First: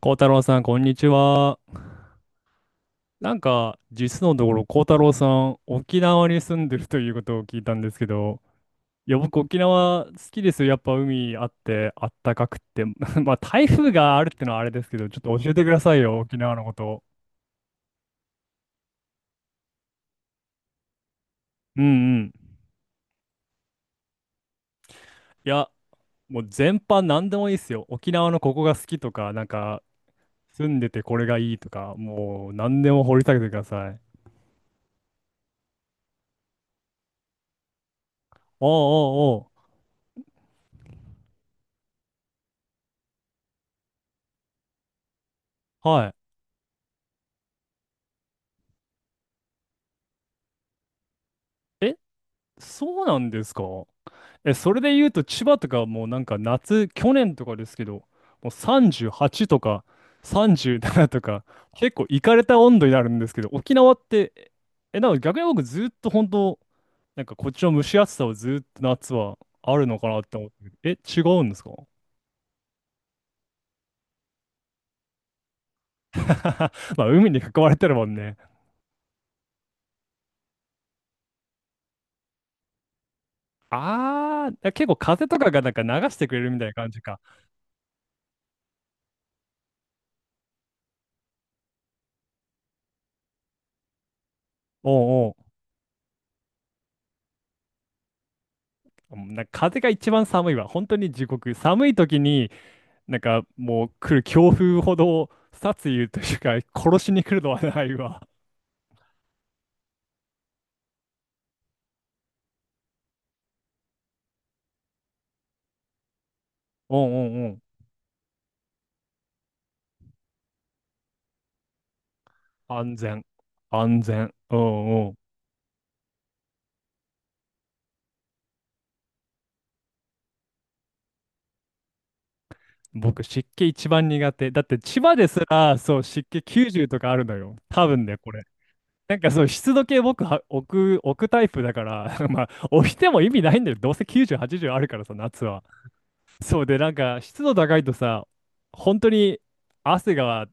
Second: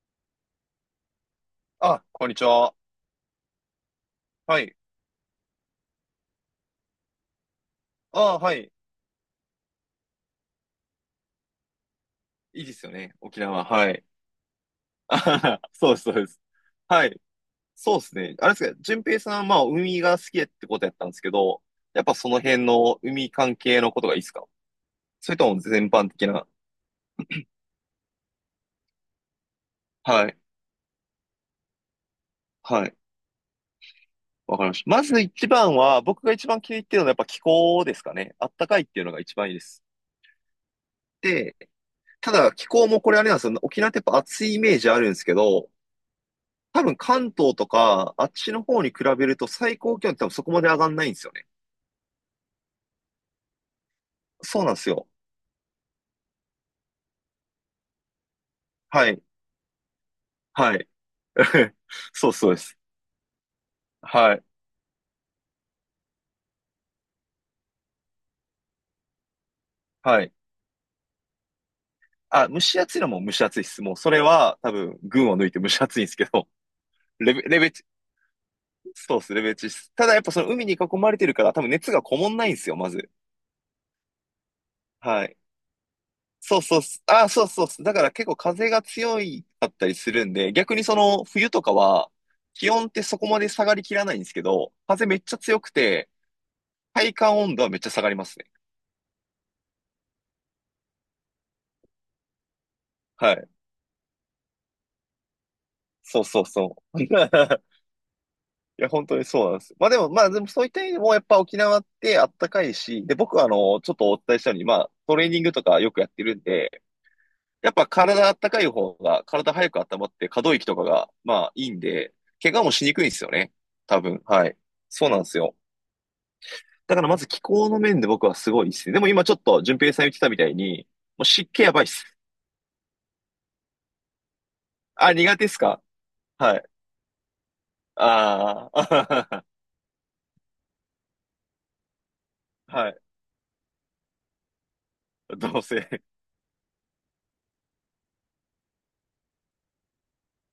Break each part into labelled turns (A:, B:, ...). A: 孝太郎さん、こんにちは。
B: あ、こんにちは。
A: なんか、実のとこ
B: は
A: ろ、
B: い。
A: 孝太郎さん、沖縄に住んでるということを聞いたんですけ
B: あ、
A: ど、
B: はい。
A: いや、僕、沖縄好きですよ。やっぱ海あって、あったかくっ
B: いいで
A: て。
B: すよね。
A: まあ、
B: 沖縄。
A: 台
B: は
A: 風
B: い。
A: があるってのはあれですけど、ちょっと教え
B: あ、
A: てくだ
B: そ
A: さ
B: うで
A: い
B: す、そう
A: よ、
B: で
A: 沖
B: す。
A: 縄のこと。
B: はい。そうですね。あれですか、淳平さんは、まあ、海が好きってことやったんですけど、
A: うん
B: やっぱ
A: う
B: そ
A: ん。
B: の辺の海関係のことがいいですか、それ
A: い
B: とも
A: や、
B: 全般的
A: も
B: な。
A: う全般何でもいいですよ。沖縄のここが好きとか、なんか、
B: はい。
A: 住んでてこれがいいとか、もう何
B: は
A: で
B: い。
A: も掘り下げてください。
B: わかりました。まず一番は、僕が一番気に入ってるのはやっぱ気候ですかね。あっ
A: お
B: た
A: う
B: かいっていうのが一
A: おう
B: 番
A: お
B: いいです。で、ただ気候もこれあれなんですよ。沖縄ってやっぱ暑いイメージあるんですけど、
A: う。はい。
B: 多分関東とか、あっちの方に比べると最高気温って多分そこまで上がんないんですよね。
A: えそうなんですか。え、
B: そうな
A: そ
B: んで
A: れ
B: す
A: で言
B: よ。
A: うと千葉とかもうなんか夏、去年とかですけど、もう
B: はい。
A: 38とか
B: はい。
A: 37とか、結構い
B: そう
A: かれ
B: そう
A: た
B: です。
A: 温度になるんですけど、沖縄っ
B: はい。
A: て、え、だから逆に僕ずっと本当、なんかこっちの蒸し暑さをずっと夏はあるのかな
B: は
A: っ
B: い。
A: て思ってる、え、違うんですか？
B: あ、蒸し暑いのも蒸し暑いです。もうそれは多分群を抜いて蒸し暑いんですけど、
A: まあ海に囲
B: レ
A: ま
B: ベ
A: れ
B: チ、
A: てるもんね。
B: そうです、レベチです。ただやっぱその海に囲まれてるから多分熱がこもんないんですよ、まず。
A: あー、結構
B: は
A: 風
B: い。
A: とかがなんか流してくれるみ
B: そう
A: たいな
B: そうっ
A: 感じ
B: す。
A: か。
B: あ、そうそうっす。だから結構風が強いかったりするんで、逆にその冬とかは、気温ってそこまで下がりきらないんですけど、風めっ
A: おうお
B: ちゃ
A: う。
B: 強くて、体感温度はめっちゃ下がりますね。
A: んなんか風が一番寒いわ。本当に地獄。寒い時になん
B: は
A: か
B: い。
A: もう来る強風ほど殺意と
B: そう
A: いう
B: そう
A: か
B: そ
A: 殺
B: う。い
A: しに来るのはないわ。
B: や、本当にそうなんです。まあでも、まあでもそういった意味でも、やっぱ沖縄ってあったかいし、で、僕はあの、ちょっとお伝えしたように、まあ、トレーニングとかよくやってるんで、
A: うんうんうん。
B: やっぱ体あったかい方が、体早く温まって可動域とかが、まあいいんで、怪我もしに
A: 安
B: くいんで
A: 全。
B: すよね。多
A: 安
B: 分。
A: 全。
B: は
A: う
B: い。
A: ん
B: そ
A: う
B: う
A: ん。
B: なんですよ。だからまず気候の面で僕はすごいですね。でも今ちょっと、順平さん言ってたみたいに、もう湿気やばいっす。
A: 僕湿気一番苦手。だって千
B: あ、
A: 葉で
B: 苦
A: す
B: 手っす
A: ら
B: か。
A: そう湿気
B: はい。
A: 90とかあるのよ。多分ね、これ。
B: あ
A: なんかそ
B: あ、
A: う湿度計僕は置くタイプだから まあ
B: は
A: 置い
B: い。
A: ても意味ないんだよ。どうせ90、80あるからさ、夏
B: どう
A: は。
B: せ。
A: そうでなんか湿度高いとさ、本当に汗が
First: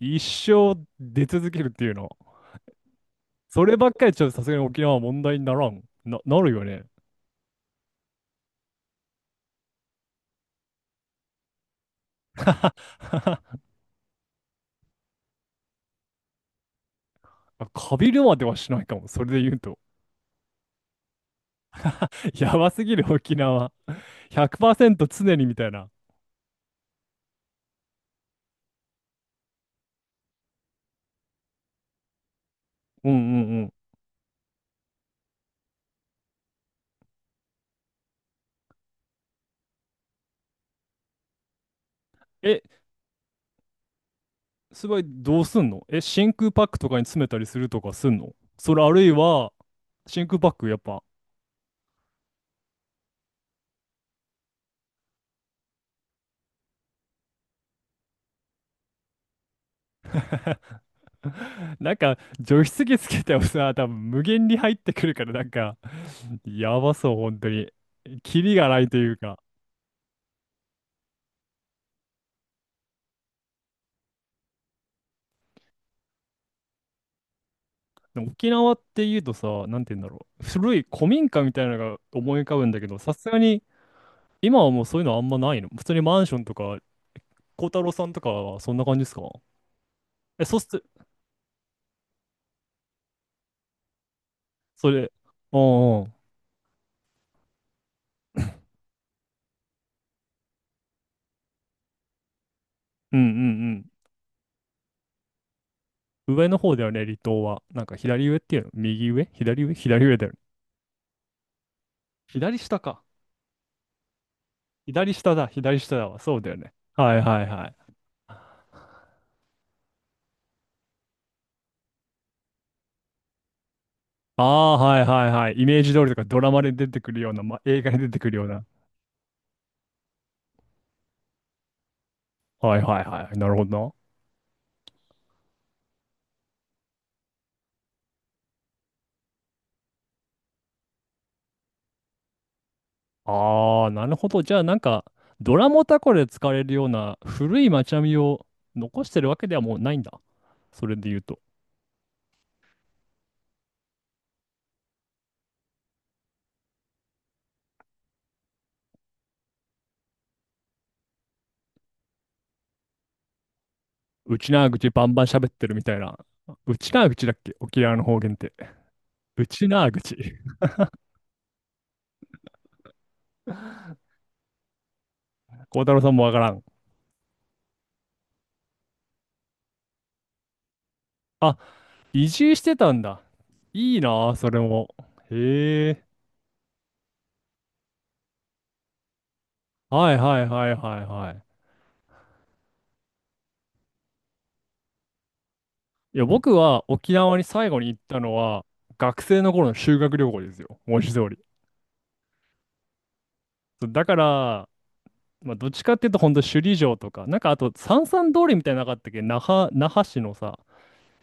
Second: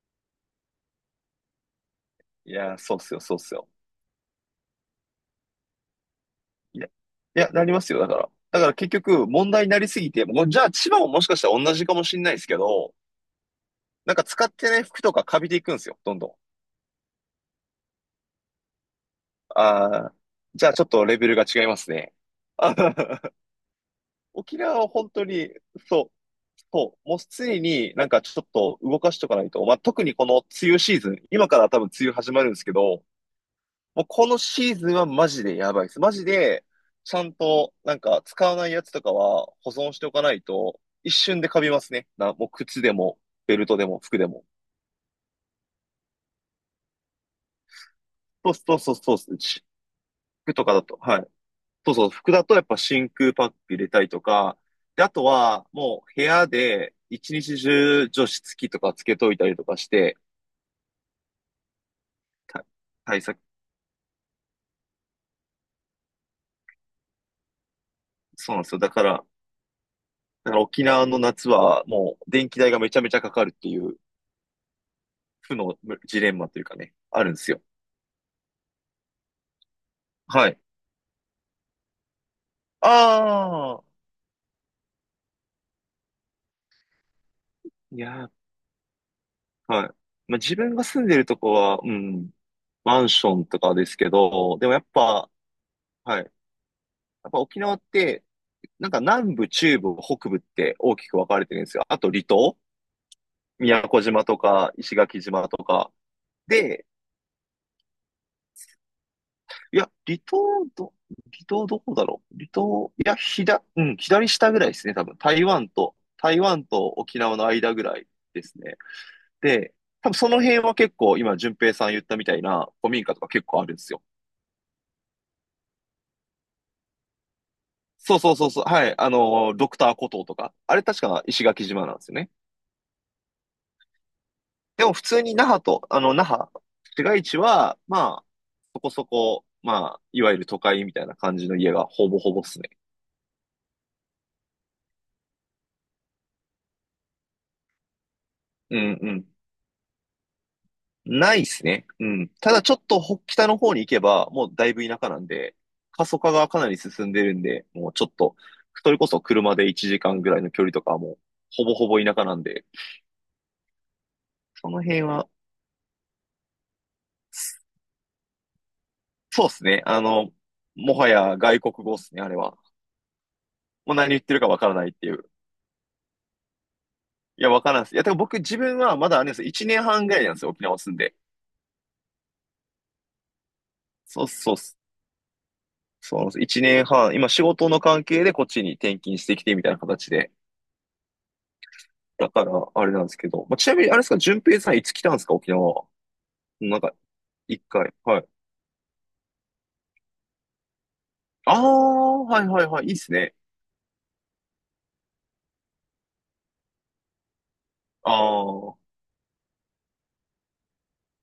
A: 一生出続けるっていうの。
B: いやー、そうっすよ、そうっす
A: そ
B: よ。
A: ればっかりちょっとさすがに沖縄は問題にならん。なるよ
B: い
A: ね。
B: や、いや、なりますよ、だから。だから結局、問題になりすぎて、もうじゃあ千葉ももしかしたら同じかもしれないですけど、なんか使ってない服とかカビていくんですよ、どんどん。
A: カビるまではしないかも。それで言うと。
B: ああ、じゃあちょっとレベルが違いますね。
A: や
B: あ
A: ばす
B: は
A: ぎる
B: は。
A: 沖縄。
B: 沖縄は
A: 100%
B: 本当
A: 常に
B: に、
A: みたいな。
B: そう、そう、もう常になんかちょっと動かしとかないと、まあ、特にこの梅雨シーズン、今から多分梅雨始まるんですけど、
A: うんうんうん。
B: もうこのシーズンはマジでやばいです。マジで、ちゃんと、なんか、使わないやつとかは保存しておかないと、一瞬でカビますね。な、もう
A: え、
B: 靴でも、ベルトでも、服でも。
A: すごいどうすんの？え、真空パックとかに詰めたりするとかすんの？
B: そう
A: そ
B: そう
A: れあ
B: そう
A: るい
B: そうそう。
A: は、真空パッ
B: 服と
A: ク
B: か
A: やっ
B: だと、
A: ぱ。
B: はい。そうそう、服だとやっぱ真空パック入れたりとか、で、あとは、もう部屋で一日中除湿機とかつけといたりとかして、
A: なんか、除
B: た
A: 湿機つ
B: 対
A: けて
B: 策、
A: もさ、多分無限に入ってくるから、なんか、やばそう、本当に。キ
B: そ
A: リ
B: うなん
A: が
B: ですよ。
A: ない
B: だ
A: と
B: か
A: いう
B: ら、
A: か。
B: だから沖縄の夏はもう電気代がめちゃめちゃかかるっていう負のジレンマというかね、あるんですよ。
A: でも沖縄って言うとさ、なんて言うんだろう。
B: はい。
A: 古い古民家みたいなのが思い浮かぶんだけど、さすがに
B: ああ、
A: 今はもうそういうのあんまないの。普通にマンションとか、孝太郎
B: い
A: さんと
B: や
A: か
B: ー、
A: はそんな感じですか？
B: はい。まあ、
A: え、そ
B: 自
A: う
B: 分
A: す、
B: が住んでるとこは、うん、マンションとかですけど、でもやっ
A: それ、
B: ぱ、
A: うんうん、
B: はい。やっぱ沖縄って、なんか南部、中部、北部って大きく分かれてるんですよ。あと離島、
A: うんう
B: 宮
A: ん
B: 古島とか、石垣島とか。
A: うん。上の方だ
B: で、
A: よね、離島は。なんか左上っていうの？右上、左上、
B: いや、
A: 左上
B: 離
A: だよ
B: 島
A: ね。
B: ど、離島どこだろう離
A: 左下
B: 島、い
A: か。
B: や、左、うん、左下ぐらいですね、多
A: 左
B: 分。
A: 下
B: 台
A: だ、
B: 湾
A: 左
B: と、
A: 下だわ。そう
B: 台
A: だよ
B: 湾
A: ね。
B: と
A: は
B: 沖
A: い
B: 縄
A: はい
B: の
A: は
B: 間ぐ
A: い。
B: らいですね。で、多分その辺は結構今、淳平さん言ったみたいな古民家とか結構あるんですよ。
A: ああ、はいはいはい。イメージ通りとかドラマで出てくるような、ま映画に出
B: そ
A: て
B: う
A: く
B: そ
A: る
B: う
A: よ
B: そ
A: う
B: うそ
A: な。
B: う。はい。あの、ドクターコトーとか。あれ確か石垣島なんですよね。
A: はいはいはい。なるほどな。
B: でも普通に那覇と、あの、那覇、市街地は、まあ、そこそこ、まあ、いわゆる都会みたいな感じの家がほぼほぼっすね。
A: ああ、なるほど。じゃあ、なんか、ドラモタコで使われるような古い街並みを
B: うん
A: 残し
B: う
A: てる
B: ん。
A: わけではもうないんだ。それで言う
B: な
A: と、
B: いっすね。うん。ただちょっと北の方に行けば、もうだいぶ田舎なんで、過疎化がかなり進んでるんで、もうちょっと、それこそ車で1時間ぐらいの距離とかはもう、ほぼほぼ田舎なんで、
A: うちな
B: そ
A: ーぐ
B: の
A: ち
B: 辺
A: バンバン
B: は、
A: 喋ってるみたいな。うちなーぐちだっけ沖縄の方言って。
B: そう
A: う
B: っす
A: ち
B: ね。
A: なー
B: あ
A: ぐち。
B: の、もはや外国語っすね、あれは。もう何言ってるかわからないっていう。
A: 孝太郎さんもわからん？
B: いや、わからんっす。いや、てか僕自分はまだあれです。1年半ぐらいなんですよ、沖縄住んで。
A: あ、移住してたんだ。いい
B: そうっ
A: なあ、
B: す
A: そ
B: そうっ
A: れ
B: す。
A: も。へえ。
B: そうなんです。1年半、今仕事の関係でこっちに転勤してきてみたいな形
A: はい
B: で。
A: はいはいはいはい。
B: だから、あれなんですけど。まあ、ちなみに、あれですか、淳平さんいつ来たんですか、沖縄。
A: いや、僕
B: なん
A: は
B: か、
A: 沖縄に
B: 一
A: 最後に
B: 回。
A: 行った
B: はい。
A: のは、学生の頃の修学旅行ですよ。文字通り。
B: ああ、はいはいはい。いいっすね。
A: そうだから、まあ、どっちかっていうと、ほんと首里城とか、なんかあと、三
B: あ
A: 々通りみたい
B: あ、
A: なのなかったっけ那覇、那覇市のさ、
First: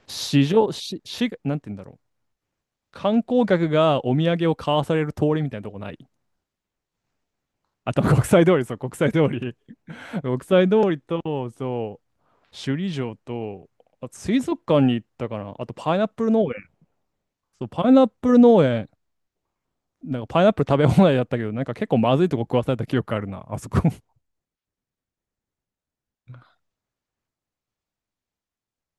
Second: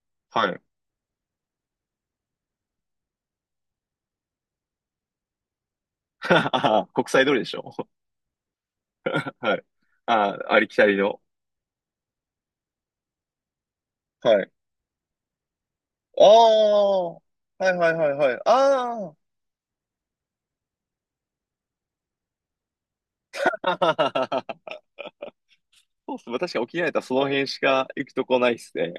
A: 市
B: はい。
A: 場、市、市、なんて言うんだろう。観光客がお土産を買わされる通りみたいなとこない？
B: 国際通りでしょ。
A: あと、国際通り、そう、国際通 り。
B: はい。あ
A: 国
B: あ、あ
A: 際
B: りき
A: 通
B: たり
A: りと、
B: の。
A: そう、首里城と、あ、
B: は
A: 水
B: い。
A: 族館に行ったかな。あと、パイナッ
B: あ
A: プル農園。
B: あ、はい
A: そう、パ
B: は
A: イ
B: い
A: ナッ
B: はい
A: プ
B: は
A: ル
B: い。
A: 農園。
B: あ
A: なんか、パイナップル食べ放題だったけど、なんか結構まずいとこ食わされた記憶あるな、あそこ。
B: あ。そうっす。まあ確かに沖縄やったらその辺しか行くとこないっすね。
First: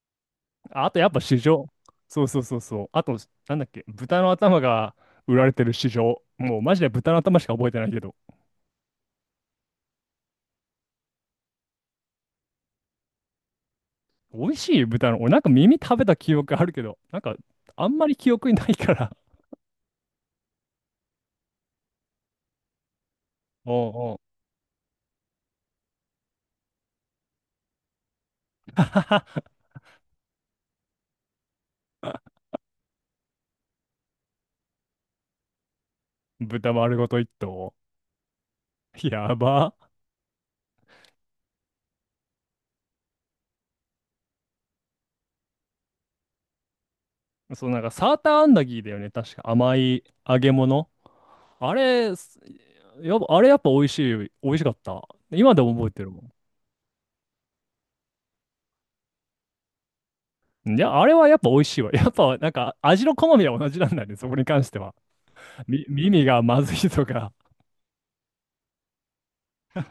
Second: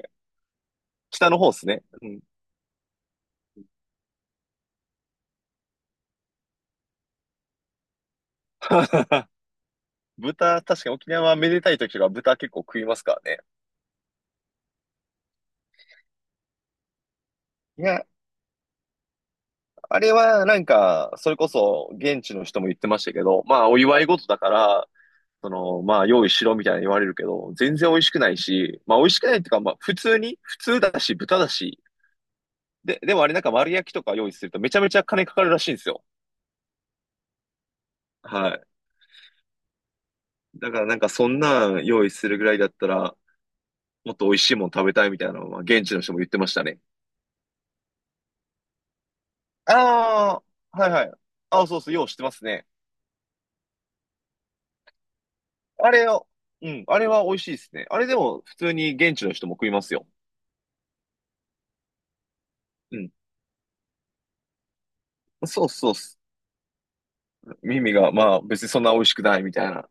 A: ああ、とやっぱ
B: 北の
A: 市
B: 方っ
A: 場。
B: すね。うん。
A: そうそうそうそう。あと、なんだっけ、豚の頭が売られてる市場。もうマジで豚の頭しか覚えてないけど。
B: 豚、確かに沖縄はめでたい時とか豚結構食いますからね。
A: 美味しい豚の、俺なんか耳食べた記憶あるけど、なんか
B: い
A: あん
B: や、
A: まり記憶にないから。
B: あれはなんか、それこそ現地の人も言ってましたけど、ま あお
A: お
B: 祝い
A: うおう。
B: 事だから、その、まあ用意しろみたいに言われるけど、全然美味しくないし、まあ美味しくないってい うか、まあ普通に、普通だし、豚だし、で、でもあれなんか丸焼きとか用意するとめちゃめちゃ金かかるらしいんですよ。
A: 豚丸ごと一頭。
B: はい。
A: やば。
B: だからなんかそんなん用意するぐらいだったら、もっと美味しいもん食べたいみたいなのは現地の人も言ってましたね。
A: そう、なんかサーターアンダギーだよね。確か甘い揚
B: あ
A: げ
B: あ、は
A: 物。
B: いはい。あ、
A: あ
B: そうそう、よう知
A: れ、
B: ってま
A: す
B: すね。
A: やっぱ、あれやっぱ美味しい。美味しかった。今でも覚え
B: あ
A: て
B: れ
A: るも
B: を、
A: ん。
B: うん、あれは美味しいですね。あれでも普通に現地の人も食いますよ。
A: いや、あれはやっぱ美味しいわ。やっぱなんか
B: う
A: 味
B: ん。
A: の好みは同じなんだね、そこに関しては。
B: そうそうっす。
A: 耳がまずいとか。
B: 耳が、まあ別にそんな美味しくないみたいな。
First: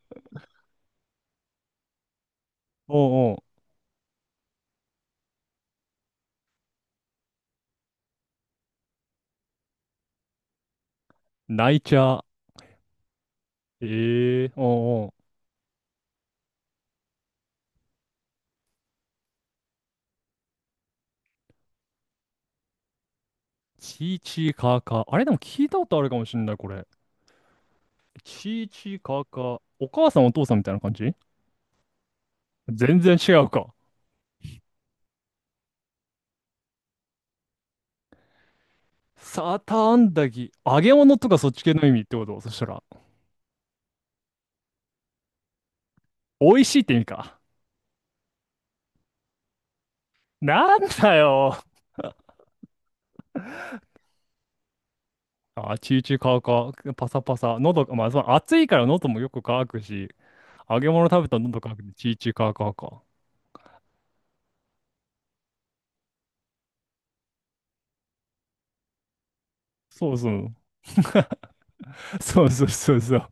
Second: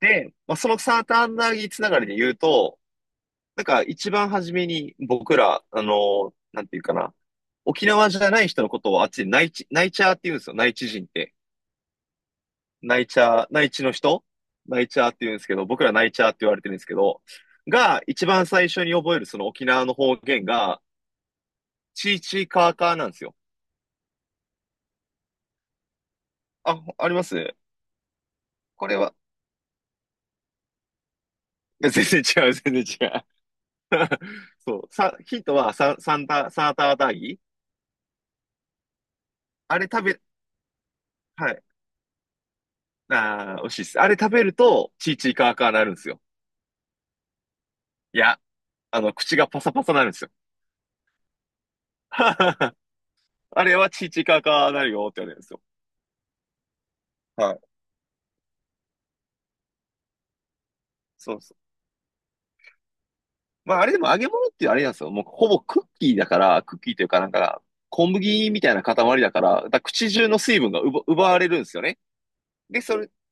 B: で、まあそのサーターアンダギーつながりで言うと、
A: おうお
B: な
A: う。
B: んか一番初めに僕ら、あの、なんていうかな。沖縄じゃない人のことをあっちで内地、内チャーって言うんですよ。内地人って。
A: 泣いちゃう。
B: 内チャー、内地の人
A: ええ
B: 内チ
A: おう
B: ャー
A: お
B: っ
A: う。
B: て言うんですけど、僕ら内チャーって言われてるんですけど、が一番最初に覚えるその沖縄の方言が、チーチーカーカーなんですよ。
A: チーチーカーカー。あれでも聞いたことあるかもしれない、こ
B: あ、
A: れ。
B: あります、
A: チー
B: こ
A: チ
B: れ
A: ー
B: は。
A: カーカー。お母さんお父さんみたいな感じ？
B: いや全然違う、全然
A: 全
B: 違
A: 然
B: う。
A: 違うか。
B: そう。ヒントはサーターアンダギー。
A: サーター
B: あれ
A: ア
B: 食
A: ン
B: べ、
A: ダギー。揚げ物とかそ
B: は
A: っち
B: い。
A: 系の意味ってことそしたら？
B: あー、美味しいです。あれ食べると、チーチーカーカーなるんですよ。
A: 美味しいって意味か。
B: いや、あの、口がパサパサなるんですよ。
A: なんだよ。
B: あれはチーチーカーカーなるよって言われるんですよ。
A: あ、チーチーカーカー。パサパ
B: は
A: サ。
B: い。
A: 喉が、まあ、その暑いから喉もよく乾くし。揚げ物食べ
B: そ
A: た
B: う
A: ら
B: そう。
A: 喉乾くんで、チーチーカーカーか。
B: まあ、あれでも揚げ物ってあれなんですよ。もうほぼクッキーだから、クッキーというかなんか、小麦みたいな塊だから、だから口
A: そう
B: 中
A: そ
B: の
A: う。
B: 水分が奪われるんですよね。
A: そうそう
B: で、
A: そ
B: そ
A: う
B: れ、
A: そう。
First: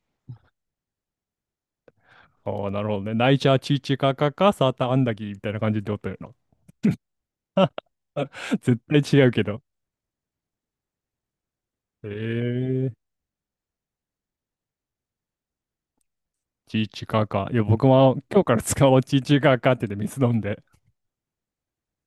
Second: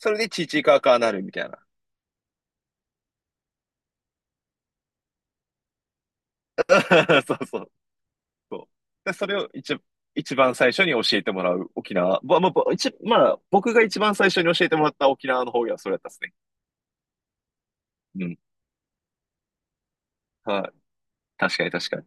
B: それでチーチーカーカーなるみたいな。
A: ああ、なるほどね。ナイチャーチーチーカーカーカー、サーターアンダギーみたいな感じでおったよな。
B: そうそう。そう、
A: 絶対
B: で、
A: 違
B: そ
A: う
B: れ
A: け
B: を
A: ど。
B: 一、一番最初に教えてもらう沖
A: え
B: 縄。
A: ー、
B: まあ、僕が一番最初に教えてもらった沖縄の方言はそれだったですね。
A: チーチーカーカー。いや、僕も
B: うん。
A: 今日から使おう、チーチーカーカーって言って水飲んで。
B: はい。確かに確かに。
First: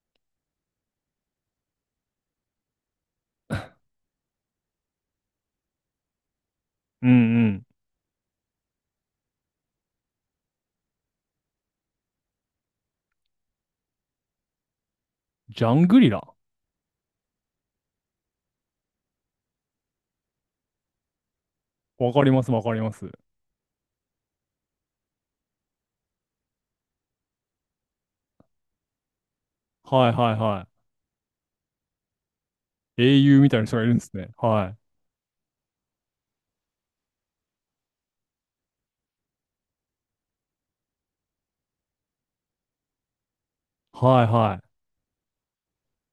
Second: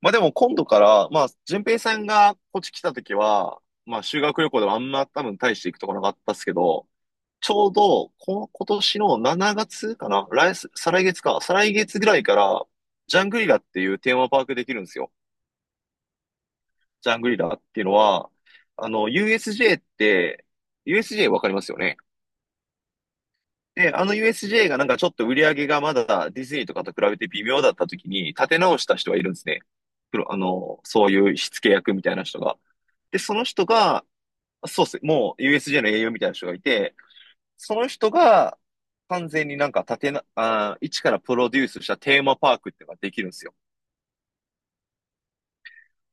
B: まあでも今度から、まあ、淳平さんがこっち来た時は、まあ修学旅行ではあんま多分大して行くとこなかったっすけど、
A: うんう
B: ち
A: ん。
B: ょうど、こ、今年の7月かな再来月か、再来月ぐらいから、ジャングリラっていうテーマパークできるんですよ。
A: ジャングリラ。
B: ジャングリラっていうのは、あの、USJ って、USJ わかりますよね。
A: わかります、わかります。
B: で、あの USJ がなんかちょっと売り上げがまだディズニーとかと比べて微妙だった時に立て直した人がいるんですね。
A: はい
B: プ
A: は
B: ロ
A: い
B: あ
A: は
B: の、そういう火付け役みたいな人が。
A: い。英
B: で、そ
A: 雄
B: の
A: みたいな
B: 人
A: 人がいるんで
B: が、
A: すね。はい。
B: そうっす、もう USJ の栄養みたいな人がいて、その人が完全になんか立てな、あー、一からプロデュースしたテーマパークっていうのができるんですよ。
A: はいは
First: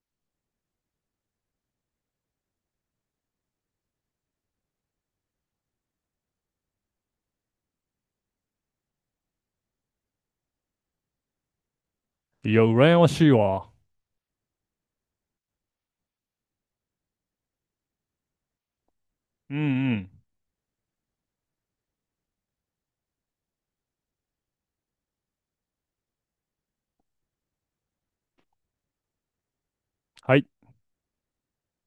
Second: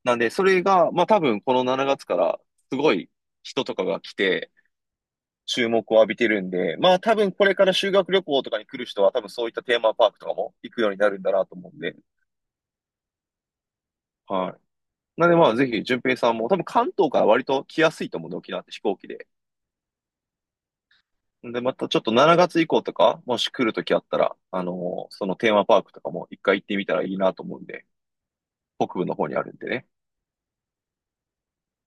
B: なんで、それが、まあ多分この7月からすごい人とかが来て、注目を浴びてるんで、まあ多分これから修学旅行とかに来る人は多分そういったテーマパークとかも行くようになるんだなと思うんで、
A: い。いや、羨ましいわ。
B: はい。なんでまあぜひ、順平さんも多分関東から割と来やすいと思うんで、沖縄って飛行機で。
A: うんうん。
B: で、またちょっと7月以降とか、もし来るときあったら、あのーそのテーマパークとかも一回行ってみたらいいなと思うんで、北部の方にあるんでね。
A: はい。